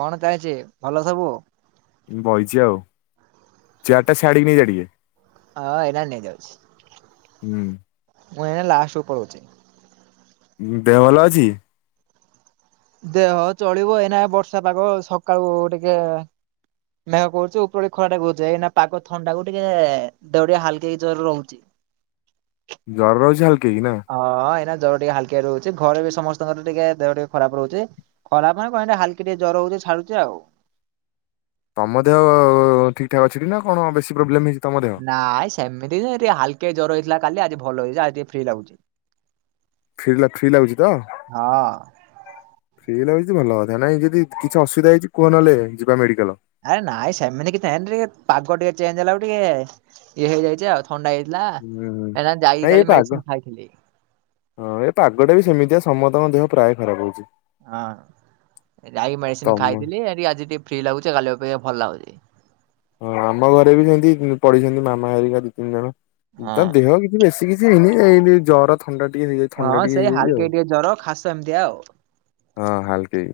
କଣ ଚାହିଁଛି ଭଲ ସବୁ? ବହିଛି ଆଉ ଚେୟାର ଟା ଛାଡିକି ନେଇଜା ଟିକେ। ହଁ ଏନା ନେଇ ଯାଉଛି ମୁଁ ଏନା ଲାଷ୍ଟକୁ ପଳଉଚି। ଦେହ ଭଲ ଅଛି। ଦେହ ଚଳିବ ଏଇନା ବର୍ଷା ପାଗ ସକାଳୁ ଟିକେ ମେହ କରଚୁ ଉପରବେଳେ ଖରା ଟା କୁଜେ ଏ ନା କି ପାଗ ଥଣ୍ଡା କୁ ଟିକେ ଦେହ ଟିକେ ହାଲକେଇ ଜର ରହୁଛି। [unintelligible] ହଁ ଏନା ଜ୍ୱର ଟିକେ ହାଲକେଇ ରହୁଛି। ଘରେ ବି ସମସ୍ତଙ୍କର ଟିକେ ଦେହ ଟିକେ ଖରାପ ରହୁଛି ଖରାପ ମାନେ କଣ ହାଲକେଇ ଟିକେ ଜର ହଉଛି ଛାଡୁଛି ଆଉ। ତମ ଦେହ ଠିକ ଠା ଅଛି କି ନା କଣ ବେଶୀ ପ୍ରୋବ୍ଲେମ ହେଇ ନାଇଁ ସେମିତି ହାଲକେଇ ଜର ହେଇଥିଲା କାଲି ଆଜି ଭଲ ହେଇଛି ଆଜି ଫ୍ରି ଲାଗୁଛି। ଫି ଲା ଫ୍ରି ଲାଗୁଛି ତ ହଁ ଫ୍ରି ଲାଗୁଛି ତ ଭଲ ନା ନାଇଁ ଯଦି କିଛି ଅସୁବିଧା ହେଇଛି କୁହ ନହେଲେ ଯିବା ମେଡ଼ିକଲ। ଆରେ ନାଇଁ ସେମିତି କିଛି ନାଇଁ ଏମିତି ଟିକେ ପାଗ ଟିକେ ଚେଞ୍ଜ ହେଲା ଆଳ ଟିକେ ଇଏ ହେଇଯାଇଛି ଆଉ। ଥଣ୍ଡା ହେଇଥିଲା ହୁଁ ଏନା ଯାଇକି ନାଇଁ ଏ କାଲି ପାଗ ମେଡିସିନ ଖାଇଥିଲି। ହଁ ଏ ପାଗଟା ବି ସେମିତିଆ ସମସ୍ତଙ୍କ ଦେହ ପ୍ରାୟ ଖରାପ ହଉଛି। ହଁ ଯାଇ ମେଡିସିନ ତମ ଖାଇଥିଲି ଆ ଆଜି ଟିକେ ଫ୍ରି ଲାଗୁଛି କାଲି ଅପେକ୍ଷା ଭଲ ଲାଗୁଛି। ହଁ ଆମ ଘରେ ବି ସେମିତି ପଢିଛନ୍ତି ମାମା ହେରିକା ଦି ତିନି ଜଣ। ତା ହଁ। ଦେହ କିଛି ବେଶୀ କିଛି ଏଇନି ଏ ଜର ଥ ଥଣ୍ଡା ଟିକେ ହେଇଯାଇ ଥଣ୍ଡା ହଁ ଟିକେ ସେଇ ହେଇଯାଇଛି ଆଉ ହାଲକେଇ ଟିକେ ଜର ଖାସ ଏମିତିଆ ଆଉ। ହଁ ହାଲକେଇ।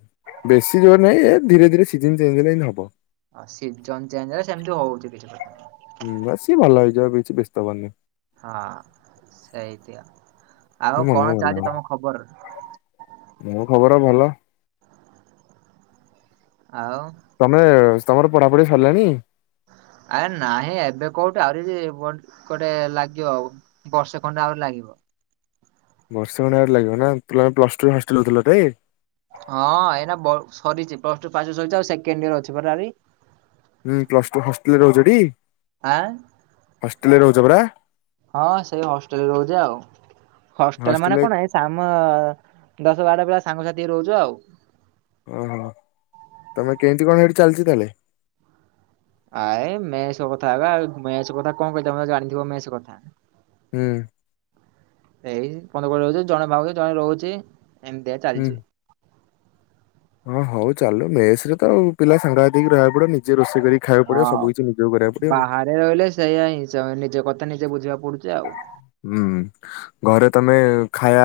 ବେଶୀ ଜୋର ନାହିଁ ଏ ଧୀରେ ଧୀରେ ସିଜିନ ଚେଞ୍ଜ ହେଲେ ଏମତି ହବ। ଆ ସିଜନ୍ ଚେଞ୍ଜ ହେଲେ ସେମିତି ହଉଛି କିଛି କତା ନାହିଁ। ହୁଁ ବା ସିଏ ଭଲ ହେଇଯିବା କିଛି ବ୍ୟସ୍ତ ହେବାର ନାଇ। ହଁ ସେଇ ତିଅ। ଆଉ ମନକୁ କଣ ଭଲ ଚାଲିଛି ହବ ତମ ଖବର? ମୋ ଖବର ଭଲ। ଆଉ ତମେ ତମର ପଢ଼ାପଢ଼ି ସରିଲାଣି? ଆରେ ନାହିଁ ଏବେ କୋଉଠୁ ଆହୁରି ଯେ ବଟ ଗୋଟେ ଲାଗିବ ଆଉ ବର୍ଷେ ଖଣ୍ଡେ ଆହୁରି ଲାଗିବ, ବର୍ଷେ ଖଣ୍ଡେ ଆହୁରି ଲାଗିବ ନା ପ୍ଲ ପ୍ଲସ ଟୁ ହଷ୍ଟେଲେ ରହୁଥିଲ ତ ଏ ହଁ ଏଇନା ବର୍ ସରିଛି ପ୍ଲସ ଟୁ ଫାଷ୍ଟ୍ ଟିୟର୍ ସରିଛି ଆଉ ସେକେଣ୍ଡ ଡିୟର ଅଛି ପରା ଆହୁରି, ହୁଁ ପ୍ଲସ ଟୁ ହଷ୍ଟେଲରେ ରୁ ରହୁଛ ଠି, ଆଁ ପରା ହଁ ସେଇ ହଷ୍ଟେଲରେ ରହୁଛି ଆଉ, ହଷ୍ଟେଲ ମାନେ ହଷ୍ଟେଲରେ କଣ ହେଇ ସାମ ଦଶ ବାର ବେଳେ ସାଙ୍ଗସାଥି ରହୁଛୁ ଆଉ, ଓହୋ, ତମେ କେମିତି କଣ ହେଇଠି ଚାଲିଚ ତାହେଲେ? ଆଏ ମେଷ କଥା ବା ମେଷ କଥା କଣ କହିବି ଜାଣିଥିବ ମେଷ କଥା, ହୁଁ, ଏଇ ପନ୍ଦର କ ରହୁଛି ଜଣେ ବହୁଛି ଜଣେ ରହୁଛି ଏମିତିଆ ହୁଁ। ଚାଲିଛି। ହଁ ହଉ ଚାଲୁ ମେସରେ ତଉ ପିଲା ସାଙ୍ଗଘାତିକି ରହିବା ପଡ଼ିବ ନିଜେ ରୋଷେ ରୋଷେଇ କରିକି ଖାଇବାକୁ ପଡ଼ିବ ସବୁ ହଁ କିଛି ନିଜକୁ କରିବାକୁ ପଡ଼ିବ ଆଉ, ତା ନିଜେ ବୁଝିବା, ହୁଁ ଘରେ, ତମେ ଖାଇବା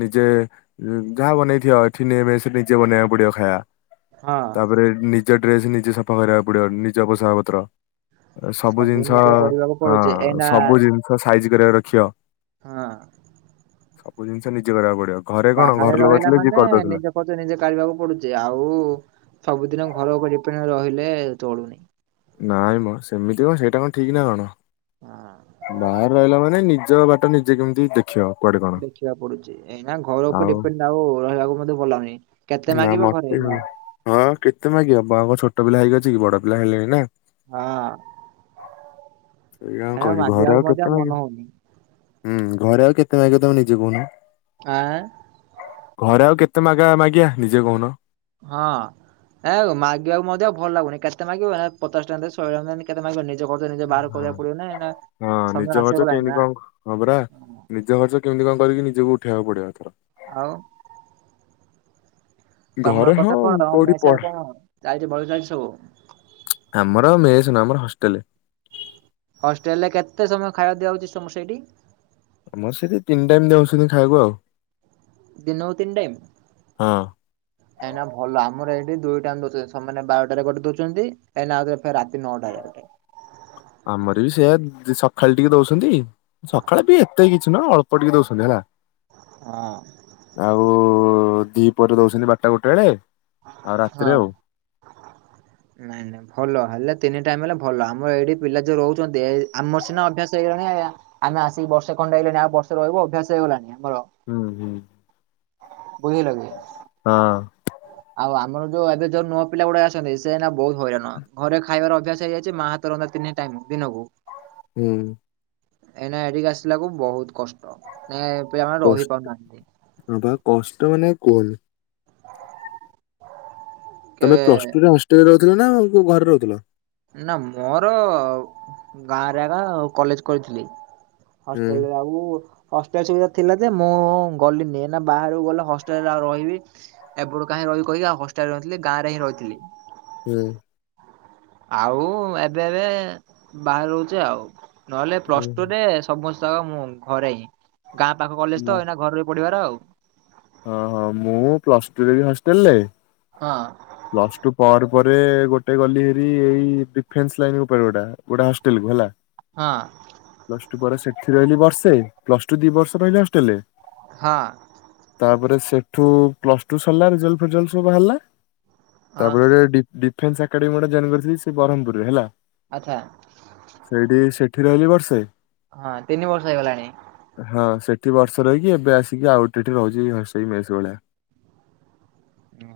ନିଜେ ଯାହା ବନେଇଥିବ ଏଠି ନେ ଏବେ ସେ ନିଜେ ବନେଇବାକୁ ପଡ଼ିବ ଖାଇବା, ହଁ ତାପରେ ନିଜ ଡ୍ରେସ ନିଜେ ସଫା କରିବାକୁ ପଡ଼ିବ ନିଜ ପୋଷାକ ପତ୍ର, ସବୁ ଜିନିଷ ନିଜେ କରିବାକୁ ହଁ ପଡୁଛି ଏଇନା ସବୁ ଜିନ ହଁ ସାଇଜ କରିବାକୁ ରଖିବ ହଁ। ସବୁ ଜିନିଷ ନିଜେ କରିବାକୁ ପଡ଼ି ବାହାରେ ରହିଲା ମାନେ ନିଜେ ଖଚ ନିଜେ କାଢ଼ିବାକୁ ପଡ଼ୁଛି ଆଉ, ସବୁଦିନ ଘର ଉପରେ ଡିଫେଣ୍ଡର ରହିଲେ ଚଳୁନି। ନାଇଁ ମ ସେମିତି କଣ ସେଇଟା କଣ ଠିକ୍ ନା କଣ ହଁ। ବାହାରେ ରହିଲା ମାନେ ନି ଜ ବାଟ ନିଜେ କେମିତି ଦେଖ୍ ଦେଖିବାକୁ ପଡ଼ୁଛି ଏଇନା ଘର ଉପରେ ଡିପେଣ୍ଡ ଆଉ ରହିବାକୁ ମଧ୍ୟ ଭଲଉନି କେତେ ନା ମାଗିବ, ମତେ ଘରେ ନା, ହଁ କେତେ ମାଗିବ ବାଆଙ୍କ ଛୋଟ ପିଲା ହେଇକି ଅଛି କି ବଡ଼ ପିଲା ହେଇଲେଣି ନା, ହଁ, ଏଇଆ ଆଉ ଏଇନା କହିଲ ଘରେ ମାଗିବାକୁ ଆଉ ମଧ୍ୟ କେତେ ମନ ମାଗିବ, ହଉନି। ହୁଁ ଘରେ ଆଉ କେତେ ମାଗିବ ତମେ ନିଜେ କହୁନା? ଆଏଁ, ଘରେ ଆଉ କେତେ ମାଗାଳା ମାଗିବା ନିଜେ କହୁନ? ହଁ। ଏଁ ମାଗିବାକୁ ମଧ୍ୟ ଭଲ ଲାଗୁନି କେସଟା ମାଗିବ ପଚାଶ ଟଙ୍କା ଦେ ଶହେ ଟଙ୍କା ଦେ କେତେ ମାଗିବ ନି ଜେ ଖର୍ଚ ନିଜେ ବାହାର ହଁ। କରିବାକୁ ପଡ଼ିବନା ଏଇ ନା ହଁ ସମୟ ନିଜ ଖର୍ଚ୍ଚ ଆସିଗଲାଣି କେମିତି ନା କ ହଁ ପରା ନିଜ ଖର୍ଚ୍ଚ କେମିତି କଣ କରିକି ନିଜକୁ ଉଠେଇବାକୁ ପଡ଼ିବ ଏଥର? ଆଉ? ତମର ଘରେ ହଁ କଥା କଣ ତମ କୋଉଠି ମେସ୍ ଆଡେ ପଢ଼ା କଣ ଚାଲିଛି ଭଲ ଚାଲିଛି ସବୁ? ଆମର ମେଷ ନୁହଁ ଆମର ହଷ୍ଟେଲ। ହଷ୍ଟେଲରେ କେତେ ସମୟ ଖାଇବା ଦିଆଉଛି ସମସ୍ତିଙ୍କି? ଆମର ସେଇଠି ତିନି ଟାଇମ ଦଉଛନ୍ତି ଖାଇବାକୁ ଆଉ। ଦିନୋକୁ ତିନ୍ ଟାଇମ୍? ହଁ। ଏଇ ନା ଭଲ ଆମର ଏଇଠି ଦୁଇ ଟାଇମ ଦଉଛନ୍ତି ସମାନେ ବାରଟାରେ ଗୋଟେ ଦଉଛନ୍ତି ଏଉ ରାତି ନଅଟାରେ ଗୋଟେ। [inaudible] ଆମର ବି ସେଆ ସକାଳେ ଟିକେ ଦଉଛନ୍ତି ସକାଳେ ବି ଏତେ କିଛି ନ ଅଳ୍ପ ଟିକେ ଦଉଛନ୍ତି ହେଲା। ହଁ ଆଉ ଦି ପହରେ ଦଉଛନ୍ତି ବାରଟା ଗୋଟେ ବେଳେ। ଆଉ ହଁ ରାତିରେ ଆଉ। ନାଇଁ ନାଇଁ ଭଲ ହେଲେ ତିନି ଟାଇମ ହେଲେ ଭଲ ଆମର ଏଇଠି ପିଲା ଯୋଉ ରହୁଛନ୍ତି ଆମର ସିନା ଅଭ୍ୟାସ ହେଇଗଲାଣି ଆମେ ଆସିକି ବର୍ଷେ ଖଣ୍ଡେ ତେଣୁ ବର୍ଷ ରହିବ ଅଭ୍ୟାସ ହେଇଗଲାଣି ଆମର ହୁଁ ହୁଁ ବୁଝିଲ କି? ହଁ। ଆଉ ଆମର ଯୋଉ ଏବେ ଯୋଉ ନୂଆ ପିଲା ଗୁଡେ ଅଛନ୍ତି ସେ ନା ବହୁତ ହଇରାଣ ଘରେ ଖାଇବାର ଅଭ୍ୟାସ ହେଇଯାଇଛି ମା ହାତ ରନ୍ଧା ଟାଇମ ଦିନକୁ। ହୁଁ। ଏଇନା ଏଇଠି କି ଆସିଲା ବେଳକୁ ବହୁତ କଷ୍ଟ। ଏ ପିଲାମାନେ ରହି କଷ୍ଟ ପାରୁନାହାନ୍ତି ଆବା କଷ୍ଟ ମାନେ କୁହନି। କେ ତମେ ପ୍ଲସ ଟୁ ରେ ହଷ୍ଟେଲ ରେ ରହୁଥିଲ ନା କୋଉ ଘରେ ରହୁଥିଲ? ନା ମୋର ଗାଁରେ ଆ କଲେଜ କରିଥିଲି। ହୁଁ ହଷ୍ଟେଲରେ ଆଉ। ହଷ୍ଟେଲ ସୁବିଧା ଥିଲା ଯେ ମୁଁ ଗଲିନି ଏ ବାହାରକୁ ଗଲେ ହଷ୍ଟେଲ ରେ ଆଉ ରହିବି ଏପଟୁ କାଇଁ ରହି କହିକି ଆଉ ହଷ୍ଟେଲରେ ନଥିଲି ଗାଁ ରେ ହିଁ ଥିଲି। ହୁଁ। ଆଉ ଏବେ ଏବେ ବାହାରୁଛି ଆଉ। ନହେଲେ ପ୍ଲସ ଟୁ ହୁଁ। ରେ ସମସ୍ତେ ଆ ମୁଁ ଘରେ ଗାଁ ପାଖ କଲେଜ ମୁଁ ତ ଏନା ଘର ପଢିବାର ଆଉ। [inaudible] ହଁ ହଁ ମୁଁ ପ୍ଲସ ଟୁ ରେ ବି ହଷ୍ଟେଲ ରେ। ହଁ। ପ୍ଲସ ଟୁ ପରେ ପରେ ଗୋଟେ ଗଲି ହେରି ଏଇ ଡିଫେନ୍ସ ଲାଇନ ଉପରେ ଗୋଟେ ଗୋଟେ ହଷ୍ଟେଲ କୁ ହେଲା। ହଁ ପ୍ଲସ ଟୁ ପରେ ସେଠି ରହିଲି ବର୍ଷେ ପ୍ଲସ ଟୁ ଦି ବର୍ଷ ରହିଲି ହେଷ୍ଟେଲରେ। ହଁ। ତାପରେ ସେଠୁ ପ୍ଲସ ଟୁ ସରିଲା ଫ ସବୁ ବାହାରିଲା ହଁ ତାପରେ ଏକାଡେମୀ ଗୋଟେ ଜେନ କରିଥିଲି ସେ ବ୍ରହ୍ମପୁରରେ ହେଲା ଆଚ୍ଛା ସେଇଠି ଇଠି ରହିଲି ବର୍ଷେ। ହଁ ତିନି ବର୍ଷ ହେଇଗଲାଣି। ପ୍ରତି ବର୍ଷ ରହିକି ଏବେ ଆସିକି ଆଉ ଗୋଟେ ଏଠି ରହୁଛି ଏ ରୋହୁଛି ମେଷ ଭଳିଆ।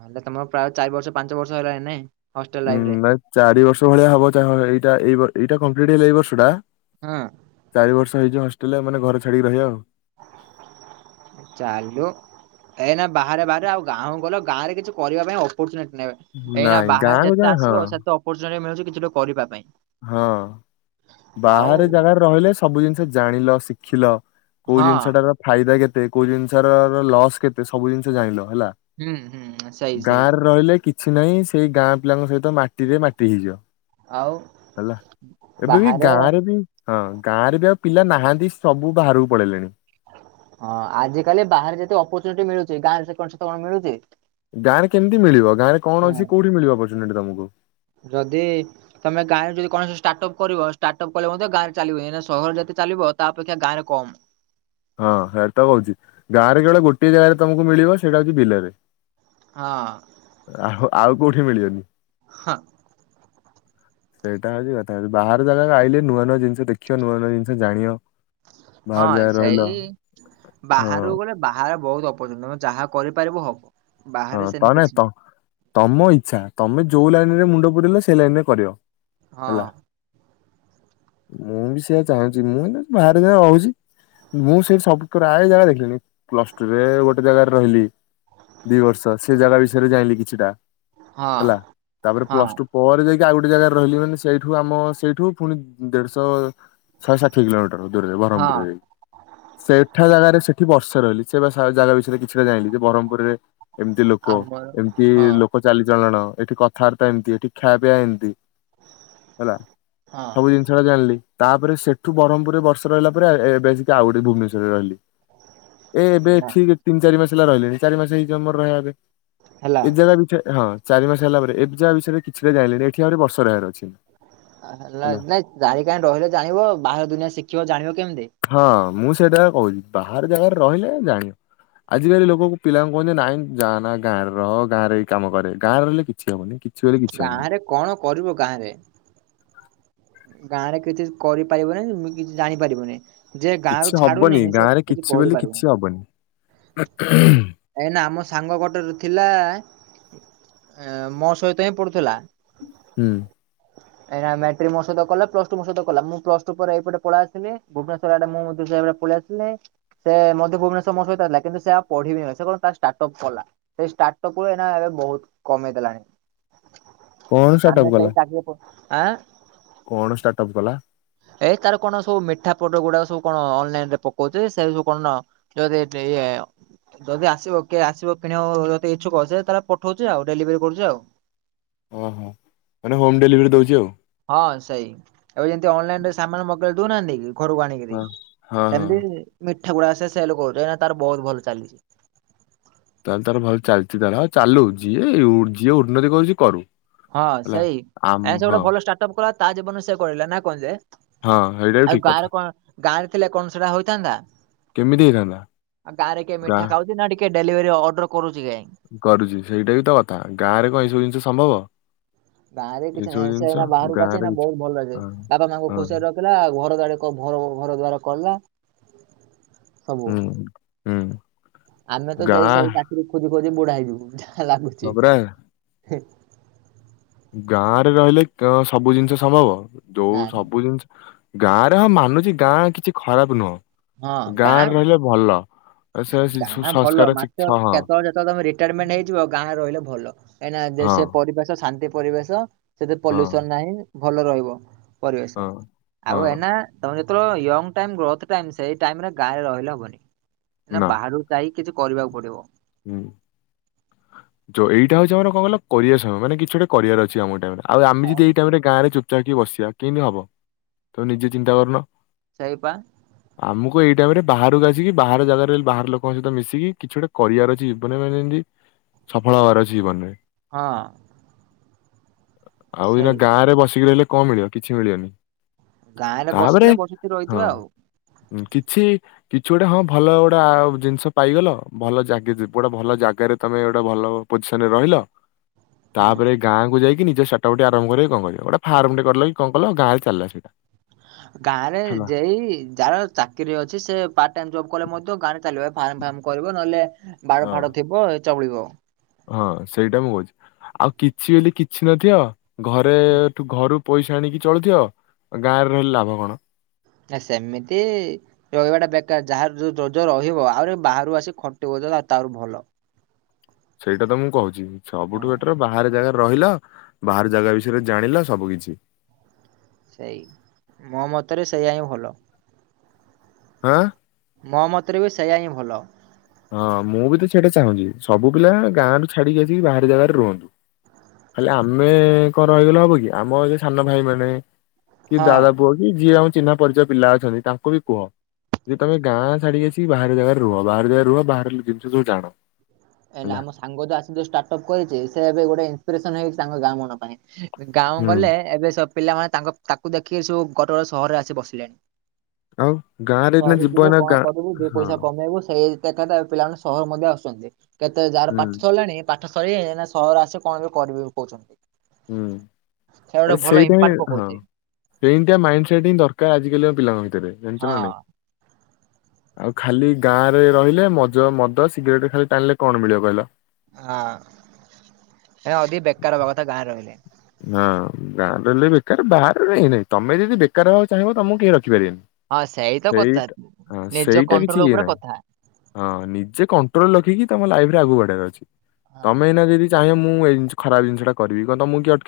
ହେଲେ ତମର ପ୍ରାୟ ଚାରି ବର୍ଷ ପାଞ୍ଚ ବର୍ଷ ହେଲାଣି ନାଇଁ। ହଷ୍ଟେଲ ଉଁ ଲାଇଫରେ ନାଇଁ ଚାରି ବର୍ଷ ଭଳିଆ ହବ ଏଇଟା ଏଇ ଏଇଟା କମ୍ପ୍ଲିଟ ହେଇଗଲେ ଏଇ ବର୍ଷ ଟା। ହଁ। ଇଏ ଯୋଉ ହଷ୍ଟେଲ ମାନେ ଘର ଛାଡିକି ରହିବା ଆଉ ଚାଲୁ ଏନା ବାହାରେ ବାହାରେ ଆଉ ଗାଁକୁ ଗଲେ ଗାଁ ରେ କିଛି କରିବା ପାଇଁ ଅପର୍ଚୁନିଟି ନେବେ ଏଇନା ନାଇଁ ବାହାରେ ଗାଁକୁ ଯେତେ ଯାଇ ହଁ ଆସିବ ସେତେ ଅପରଚୁନିଟି ଜିନିଷ ଟା ମିଳୁଛି କରିବା ପାଇଁ। ହଁ ଆଉ ବାହାରେ ଜାଗାରେ ରହିଲେ ସବୁ ଜିନିଷ ଜାଣିଲ ଶିଖିଲ। କୋଉ ହଁ ଜିନିଷଟାର ଫାଇଦା କେତେ କୋଉ ଜିନିଷ ର ଲସ୍ କେତେ ସବୁ ଜିନିଷ ଜାଣିଲ? ହେଲା ହୁଁ ହୁଁ ସେଇ ସେଇ। ଗାଁରେ ରହିଲେ କିଛି କିଛି ନାହିଁ ସେଇ ଗାଁ ପିଲାଙ୍କ ସହିତ ମାଟିରେ ମାଟି ହେଇଯିବ। ଆଉ ହେଲା ଏବେ ବି, ବାହାରେ ଗାଁରେ ବି, ହଁ ଗାଁରେ ବି ପିଲା ନାହାନ୍ତି ସବୁ ବାହାରକୁ ପଳେଇଲେଣି। ହଁ ଆଜି କାଲି ବାହାରେ ଯେତେ ଅପରଚୁନିଟି ମିଳୁଛି ଗାଁରେ କଣ ସତ କଣ ମିଳୁଛି? ଗାଁ ରେ କେମିତି ମିଳିବ, ଗାଁରେ ହଁ କଣ ଅଛି କୋଉଠି ମିଳିବ ଅପର୍ଚୁନି ତମକୁ? ଯଦି ତମେ ଗାଁରେ ଯଦି କୌଣସି ଷ୍ଟାର୍ଟ ଅପ୍ କରିବ ଷ୍ଟାର୍ଟ ଅପ୍ କଲେ ମଧ୍ୟ ଗାଁରେ ଚାଲିବ ସହର ଯ ଚାଲିବ, ତା ଅପେକ୍ଷା ଗାରେ କମ। ହଁ ହେରାତ କହୁଛି ଗାଁ ରେ କେବଳ ଗୋଟେ ଜାଗାରେ ତମକୁ ମିଳିବ ସେଇଟା ହଉଛି ବିଲରେ ହଁ ଅଁ ଆଉ ଆଉ କୋଉଠି ମିଳିବନି? ହଁ ସେଇଟା ହଉଛି କଥା, ହଉଛି ବାହାର ଜାଗାକୁ ଆଇଲେେ ନୂଆ ନୂଆ ଜିନିଷ ଦେଖଅ ନୂଆ ନୂଆ ଜିନିଷ ଜାଣଅ। ହଁ ବାହାର ଯାଏ ସେଇ ରହିଲା। ବାହାରକୁ ଗଲେ, ବାହାରେ ବହୁତ ଅପଚ ତମେ ଯାହା କରିପାରିବ ହବ। ହଁ ବାହାରେ ସେମିତି ତମେ କିଛି ତ ନାହିଁ। ତମ ଇଛା ତମେ ଯୋଉ ଲାଇନରେ ମୁଣ୍ଡ ପୁରିଲ ସେ ଲାଇନ ରେ କରିବ। ହଁ ହେଲା। ଅଁ ମୁଁ ବି ସେୟଆ ଚାହୁଁଚି ମୁଁ ଏଇନା ବାହାରେ ଯାଇ ରହୁଛି। ମୁଁ ସେଇଟି ସବୁ ପ୍ରାୟ ଜାଗା ଦେଖିଲିଣି, ପ୍ଲସଟୁ ରେ ଗୋଟେ ଜାଗାରେ ରହିଲି। ଦି ବର୍ଷ ସେ ଜାଗା ବିଷୟରେ ଜାଇଁଲି କିଛିଟା ହେଲା, ହଁ ତାପରେ ହଁ ପ୍ଲସ ଟୁ ପରେ ଯାଇକି ଯେ ଆଉ ଗୋଟେ ଜାଗାରେ ରହିଲି ମାନେ ସେଇଠୁ ଆମ ସେଇଠୁ ପୁଣି ଦେଢଶହ ଶହେ ଷାଠିଏ କିଲୋମିଟର ଦୂରରେ ହଁ ବ୍ରହ୍ମପୁରରେ ସେଇଠା ଜାଗାରେ ସେଠ ଏଠି ବର୍ଷେ ରହିଲି ସେ ବା ଜାଗା ବିଷୟରେ କିଛିଟା ଜାଇଁଲି ବରମପୁରରେ ଏମିତି ଲୋକ, ଆମର ଏମିତି ହଁ ଇ ଲୋକ ଚାଲିଚଳଣ, ଏଠି କଥାବାର୍ତ୍ତା ଏମିତି, ଏଠି ଖାଇବା ପିଇବା ଏମିତି। ହେଲା, ହଁ ସବୁ ଜିନିଷ ରା ଜାଣିଲି। ତାପରେ ସେଠୁ ବରମ୍ ପୁରରେ ବର୍ଷେ ରହିଲା ପରେ ଏବେ ଆସିକି ଆଉ ଗୋଟେ ଭୁବନେଶ୍ୱରରେ ରହିଲି। ଏ ଏବେ ନା ଠିକ୍ ତିନି ଚାରି ମାସେ ହେଲା ରହିଲେଣିି ଚାରି ମାସେ ହେଇଯିବ ମୋର ରହିବା ଏବେ। ହେଲା ଏ ଜାଗା ବିଚାରେ ହଁ ଚାରି ମାସେ ହେଲା ପରେ ଏବେ ଜାଗା ବିଷୟରେ କିଛିଟା ଜାଣିଲିନି ଏଠି ଆହୁରି ବର୍ଷେ ରହିବାର ଅଛି। ହଁ ହେଲା ନାଇଁ ଜାଣି କାହିଁ ରହିଲେ ଜାଣିବ ବାହାର ଦୁନିଆ ଶିଖିବ ଜାଣିବ କେମତି? ହଁ ମୁଁ ସେଇଟା କହୁଛି ବାହାର ଜାଗାରେ ରହିଲେ ଜାଣିବ ଆଜିକାଲି ଲୋକଙ୍କୁ ପିଲାଙ୍କୁ କହନ୍ତି ନାଇଁ ଯାଆନା ଗାଁରେ ରହ ଗାଁରେ ରହିକି କାମ କରେ ଗାଁ ରହିଲେ କିଛି ହବନି କି ଗାଁ ରେ କଣ କରିବ ଗାଁ ରେ? ଗାଁ ରେ କିଛି କରିପାରିବନି, ଏମି କିଛି ଜାଣିପାରିବନି। ଯେ କିଛି ଗାଁରୁ ଛାଡୁନି, ହବନି ସେ ଗାଁରେ କିଛି ବୋଲି କିଛି କରିପାରୁନି। ହବନି ଏ ଏଇନା ଆମ ସାଙ୍ଗ ଗୋଟେରେ ଥିଲା ଏ ମୋ ସହିତ ହିଁ ପଡୁଥିଲା। ହୁଁ ଉଁ ଏନା ଆମେ ପ୍ଲସ୍ ଥ୍ରୀ ମୋ ସହିତ କଲା ପ୍ଲସ୍ ଟୁ ମୋ ସହିତ କଲା ମୁଁ ପ୍ଲସଟୁ ପରେ ଏଇ ପଟେ ପଳେଇ ଆସିଲି ଭୁବନେଶ୍ୱର ଆଡେ ମୁଁ ସେଇ ଟାଇମ୍ ରେ ପଳେଇ ଆସିଲି। ସେ ମଧ୍ୟ ଭୁବନେଶ୍ୱର ମୋ ସହିତ ଆସିଲା କିନ୍ତୁ ସେ ଆଉ ପଢିବିନାହିଁ ସେ କଣ ଷ୍ଟାର୍ଟ ଅପ୍ କଲା, ସେ ଷ୍ଟାଟଅପ୍ କୁ ତା ଏବେ ବହୁତ୍ କମେଇ ଦେଲାଣି, କଣ ଷ୍ଟାର୍ଟଅପ୍ ଆମେ ସେଇ କଲା ଚାକିରି କରୁ ଆଁ କଣ ଷ୍ଟାର୍ଟ ଅପ୍ କଲା? ଏଇ ତାର କଣ ସବୁ ମିଠା ପଦ ଗୁଡାକ ସବୁ କଣ ଅନଲାଇନ୍ ରେ ପକଉଛି ସେ ସବୁ କଣ ଯଦି ଦେଇଏ ଯଦି ଆସିବ, କିଏ ଆସିବ କିଣିବ? ଯଦି ଇଛୁକ ସେ ତାହେଲେ ପଠଉଛି ଆଉ ଡେଲିଭରି କରୁଛି ଆଉ ଓହୋ, ମାନେ ହୋମ୍ ଡେଲିଭରି ଦଉଛି ଆଉ। ହଁ ସେଇ, ଏବେ ଯେମିତି ଅନଲାଇନରେ ସାମାନ୍ ମଗେଇ ଦଉନାହାନ୍ତି କି? ଘରକୁ ଆଣିକିରି ହଁ ହଁ ହଁ ସେମତି ମି ଠାଗୁଡା ସେ ସେଲ୍ କରୁ, ଏଇନା ତାର ବହୁତ ଭଲ ଚାଲିଛି। ତାହେଲେ ତାର ଭଲ ଚାଲିଚି ତାହେଲେ ଆଉ ଚାଲୁ ଯିଏ ଯିଏ ଉନ୍ନତି କରୁଛି କରୁ। ହଁ ହେଲା ସେଇ, ଆମ ଆଜ୍ଞା ସେ ଗୋଟେ ହଁ ଭଲ ଷ୍ଟାର୍ଟ ଅପ୍ କଲା ତା ଜୀବନ ସେ କରିଲା ନା କଣ ଯେ? ହଁ ସେଇଟା ବି ଆଉ ଠିକ କଥା ଗାଁରେ କଣ ଗାଁରେ ଥିଲେ କଣ ସେଇଟା ହୋଇଥାନ୍ତା? କେମିତି ହେଇଥାନ୍ତା ଆଉ ଗାଁରେ କିଏ ଗାଁ ମିଠା ଖାଉଛି ନା ଟିକେ ଡେଲିଭରି ଅର୍ଡର କରୁ କରୁଛି ସେଇଟା ବି ତ କଥା ଗାଁ ରେ କଣ ଏ ସବୁ ଜିନିଷ ସମ୍ଭବ? ଗାଁ ରେ ଏଇ କିଛି ସବୁ ନାହିଁ ସେ ଜିନିଷ ଏଇନା ବାହାରକୁ ଆଛି ଗାଁରେ ଏଇନା କିଛି ବହୁତ ଭଲ ଅଛି ହଁ ବାପା ମାଆଙ୍କୁ ହଁ। ଖୁସିଆରେ ରଖିଲା ଆଉ ଘର ଗାଡି କ ଘର କୁ ଘର ଦ୍ଵାର କଲା। ସବୁ ହୁଁ ହୁଁ ଆମେ ତ ଜେଇ ଗାଁ ସେଇ ଚାକିରି ଖୋଜୁ [unintelligible] ବୁଢା ହେଇଯିବୁ ଯାହା ହଁ ଲାଗୁଛି ପରା ହେଁ। ଗାଁ ରେ ରହିଲେ କ ସବୁ ଜିନିଷ ସମ୍ଭବ ଯୋଉ ନା ନା ସବୁ ଜିନିଷ ଗାଁ ରେ ହଁ ମାନୁଛି ଗାଁ କିଛି ଖରାପ ନୁହଁ ହଁ ଗାଁ ଗାଁରେ ରହିଲେ ଭଲ। ଆଉ ସେ ସେ ସୁ- ଗାଁ ଭଲ ସଂସ୍କାର ମାତେ ଶିକ୍ଷା ହଁ କେତଳେ ତ ତମେ ରିଟାୟାରମେଣ୍ଟ ନେଇଯିବ ଗାଁରେ ରହିଲେ ଭଲ କାହିଁକି ନା ଯେ ହଁ ସେ ପରିବେଶ ଶାନ୍ତି ପରିବେଶ ସେଥିରେ ହଁ ପଲ୍ୟୁସନ ନାହିଁ ଭଲ ରହିବ। ପରିବେଶ ହଁ। ଆଉ ହଁ ଏନା ତମେ ତ୍ର ୟଙ୍ଗ୍ ଟାଇମ୍ ଗ୍ରୋଥ୍ ଟାଇମ୍ ସେଇ ଟାଇମ୍ ରେ ଗାଁରେ ହବନି ନା ବାହାରୁ ଯାଇ କିଛି କରିବାକୁ ପଡିବ। ହୁଁ। ଯୋଉ ଏଇଟା ହଉଛି ଆମର କଣ କହିଲ କରିବା ସମୟ ମାନେ କିଛି ଗୋଟେ କରିବାର ଅଛି ଆମକୁ ଏ ଟାଇମ୍ ରେ। ଆଉ ଆମେ ଯଦି ଏଇ ଟାଇମ ରେ ଗାଁ ରେ ଚୁପଚାପି ବସିବା କେମିତି ହବ ତମେ ନିଜେ ଚିନ୍ତା କରୁନ? ସେଇପା। ଆମକୁ ଏଇ ଟାଇମ ରେ ବାହାରକୁ ଆସିକି ବାହାର ଜାଗାରେ ବାହାର ଲୋକଙ୍କ ସହିତ ମିଶିକି କିଛି ଗୋଟେ କରିବାର ଅଛି ଜୀବନରେ ମାନେ ଯେମିତି ସଫଳ ହବାର ଅଛି ଜୀବନରେ। ହଁ। ଆଉ ଏଇକିନା ସେଇ ଗାଁ ରେ ବସିକି ରହିଲେ କଣ ମିଳିବ କିଛି ମିଳିବନି। ଗାଁରେ ତାପରେ ବସିଥିଲେ ବସିିକି ହଁ ରହିଥିବା ଆଉ। ଉଁ କିଛି କିଛି ଗୋଟେ ହଁ ଭଲ ଆ ଗୋଟେ ଜିନିଷ ପାଇଗଲ ଭଲ ଜାଗିଜି ପୁଅ ଟା ଭଲ ଜାଗାରେ ତମେ ଗୋଟେ ଭଲ ପୋଜିସନ ରେ ରହିଲ। ହୁଁ ତାପରେ ଗାଁକୁ ଯାଇକିନି ସେଟା [unintelligible] ଆରମ୍ଭ କରିବ କଣ କରିବ ଗୋଟେ ଫାର୍ମ ଟେ କଲ କି କଲ ଗାଁରେ ଥିଲା ସେଟା ଗାଁ ରେ ଜେଇ ଯାହାର ଚାକିରି ଅଛି ସେ ପାର୍ଟ ଟାଇମ ଜବ କଲେ ମଧ୍ୟ ଗାଁରେ ଚାଲିବା ଫାର୍ମ ଫାର୍ମ କରିବ ନହେଲେ ବାଡ଼ ହଁ ଫାଡ ଥିବ ଏଚା ମିଳିବ। ହଁ ସେଇଟା ମୁଁ କହୁଛି ଆଉ କିଛି ବେଲେ କିଛି ନଥିବ ଘରେ ଘରଠୁ ଘରୁ ପଇସା ଆଣିକି ଚଳୁଥିବ ଗାଁରେ ରହିଲେ ଲାଭ କଣ? ନା ସେମିତି ରହିବା ଟା ବେକାର ଯାହାର ଯୋଉ ଯୋଜ ରହିବ ଆହୁରି ବାହାରୁ ଆସି ଖଟିିବ। [unintelligible] ତାର ଭଲ। ସେଇଟା ତ ମୁଁ କହୁଛି ହଁ। ସବୁଠୁ ବେଟର ବାହାରେ ଜାଗାରେ ରହିଲ ବାହାର ଜାଗା ବିଷୟରେ ଜାଣିଲ ସବୁ କିଛି ସେଇ ମୋ ମତରେ ସେୟା ହିଁ ଭଲ। ଆଁ। ମୋ ମତରେ ବି ସେଇୟା ହିଁ ଭଲ। ହଁ ମୁଁ ବି ତ ସେଇଟା ଚାହୁଁଛି ସବୁ ପିଲା ଗାଁରୁ ଛାଡିକି ଆସିକି ବାହାର ଜାଗାରେ ରୁହନ୍ତୁ। ଖାଲି ଆମେ କଣ ରହିଗଲେ ହବ କି ଆମ ଏ ସାନ ଭାଇ ମାନେ କି ହଁ। ଦାଦା ପୁଅ କି ଯିଏ ହଉ ଚିହ୍ନା ପରିଚୟ ପିଲା ଅଛନ୍ତି ତାଙ୍କୁ ବି କୁହ ଯେ ତମେ ଗାଁ ଛାଡିକି ଆସି ବାହାର ଜାଗାରେ ରୁହ ବାହାର ଜାଗାରେ ରୁହ ବାହାର ଜିନିଷ ସବୁ ଜାଣ। ହେଲେ ହେଲା ଆମ ସାଙ୍ଗ ଯ ଯୋଉ ଷ୍ଟାର୍ଟ ଅପ୍ କରିଛି ସେ ଏବେ ଗୋଟେ ଇସପିରେସନ ହେଇଛି ସାଙ୍ଗ ଗାଁ ମାନଙ୍କ ପାଇଁ। ଗାଁକୁ ହୁଁ ଗଲେ ଏବେ ସବୁ ପିଲାମାନେ ତାଙ୍କ ତାକୁ ଦେଖିକି ସବୁ ଗୋଟ ଗୋଟେ ସହରରେ ଆସି ବସିଲେଣି। ଆଉ ଗାଁରେ ଏଇନା ସହର ଯିବ ଯିବୁ ଏଇନା କଣ ଗାଁ କରିବୁ ଦି ହଁ ପଇସା କମେଇବୁ ସେଇ କେତେଟା ପିଲାମାନେ ସହର ମଧ୍ୟ ଆସୁଛନ୍ତି କେତେ ଯାହାର ହୁଁ ପାଠ ସରିଲାଣି ପା ପାଠ ସରିଲାଣି ସହର ଆସେ କଣ ବି କରିବେ କହୁଛନ୍ତି। ହୁଁ। ଗୋଟେ ଆରେ ଭଲ ସେଇଟା ହିଁ ଇମ୍ପାକ୍ଟ ହଁ ପକଉଛି। ସେଇଟା ମାଇଣ୍ଡ ସେଟ୍ ହିଁ ଦରକାର ଆଜିକାଲି ପିଲାଙ୍କ ପାଇଁ। ରେ ଜାଣିଚ ନାଁ ନାଇ ହଁ ଆଉ ଖାଲି ଗାଁ ରେ ରହିଲେ ମଜ ମଦ ସିଗରେଟ ଖାଲି ଟାଣିଲେ କଣ ମିଳିବ କହିଲ ହଁ ଏ ଅଦି ବେକାର ହବା କଥା ଗାଁ ରହିଲେ ହଁ ଗାଁ ରହଲେ ବେକାର ବାହାରାରେ ହେଇ ନହିଁ ତମେ ଯଦି ବେକାର ହକୁ ଚାହିଁବ ତମକୁ କେହି ରଖିବ ଦେଖପାରିବି ହଁ ସେଇ ତ କଥା ସେଇଟା ହ ନିଜ ସେଇଟା କିଛି ଇଏ ଉପରେ ନାହିଁ କଥା ହଁ ନିଜେ କଣ୍ଟ୍ରୋଲ ରଖିକି ତମ ଲାଇଫ ରେ ଆଗକୁ ବଢିବାର ଅଛି ହଁ। ତମେ ଏ ଇନା ଯଦି ଚାହିଁ ମୁଁ ଏ ଖରାପ ଜିନିଷଟା କରିବି କଣ ତମୁଁ କୁ କିଏ ଅ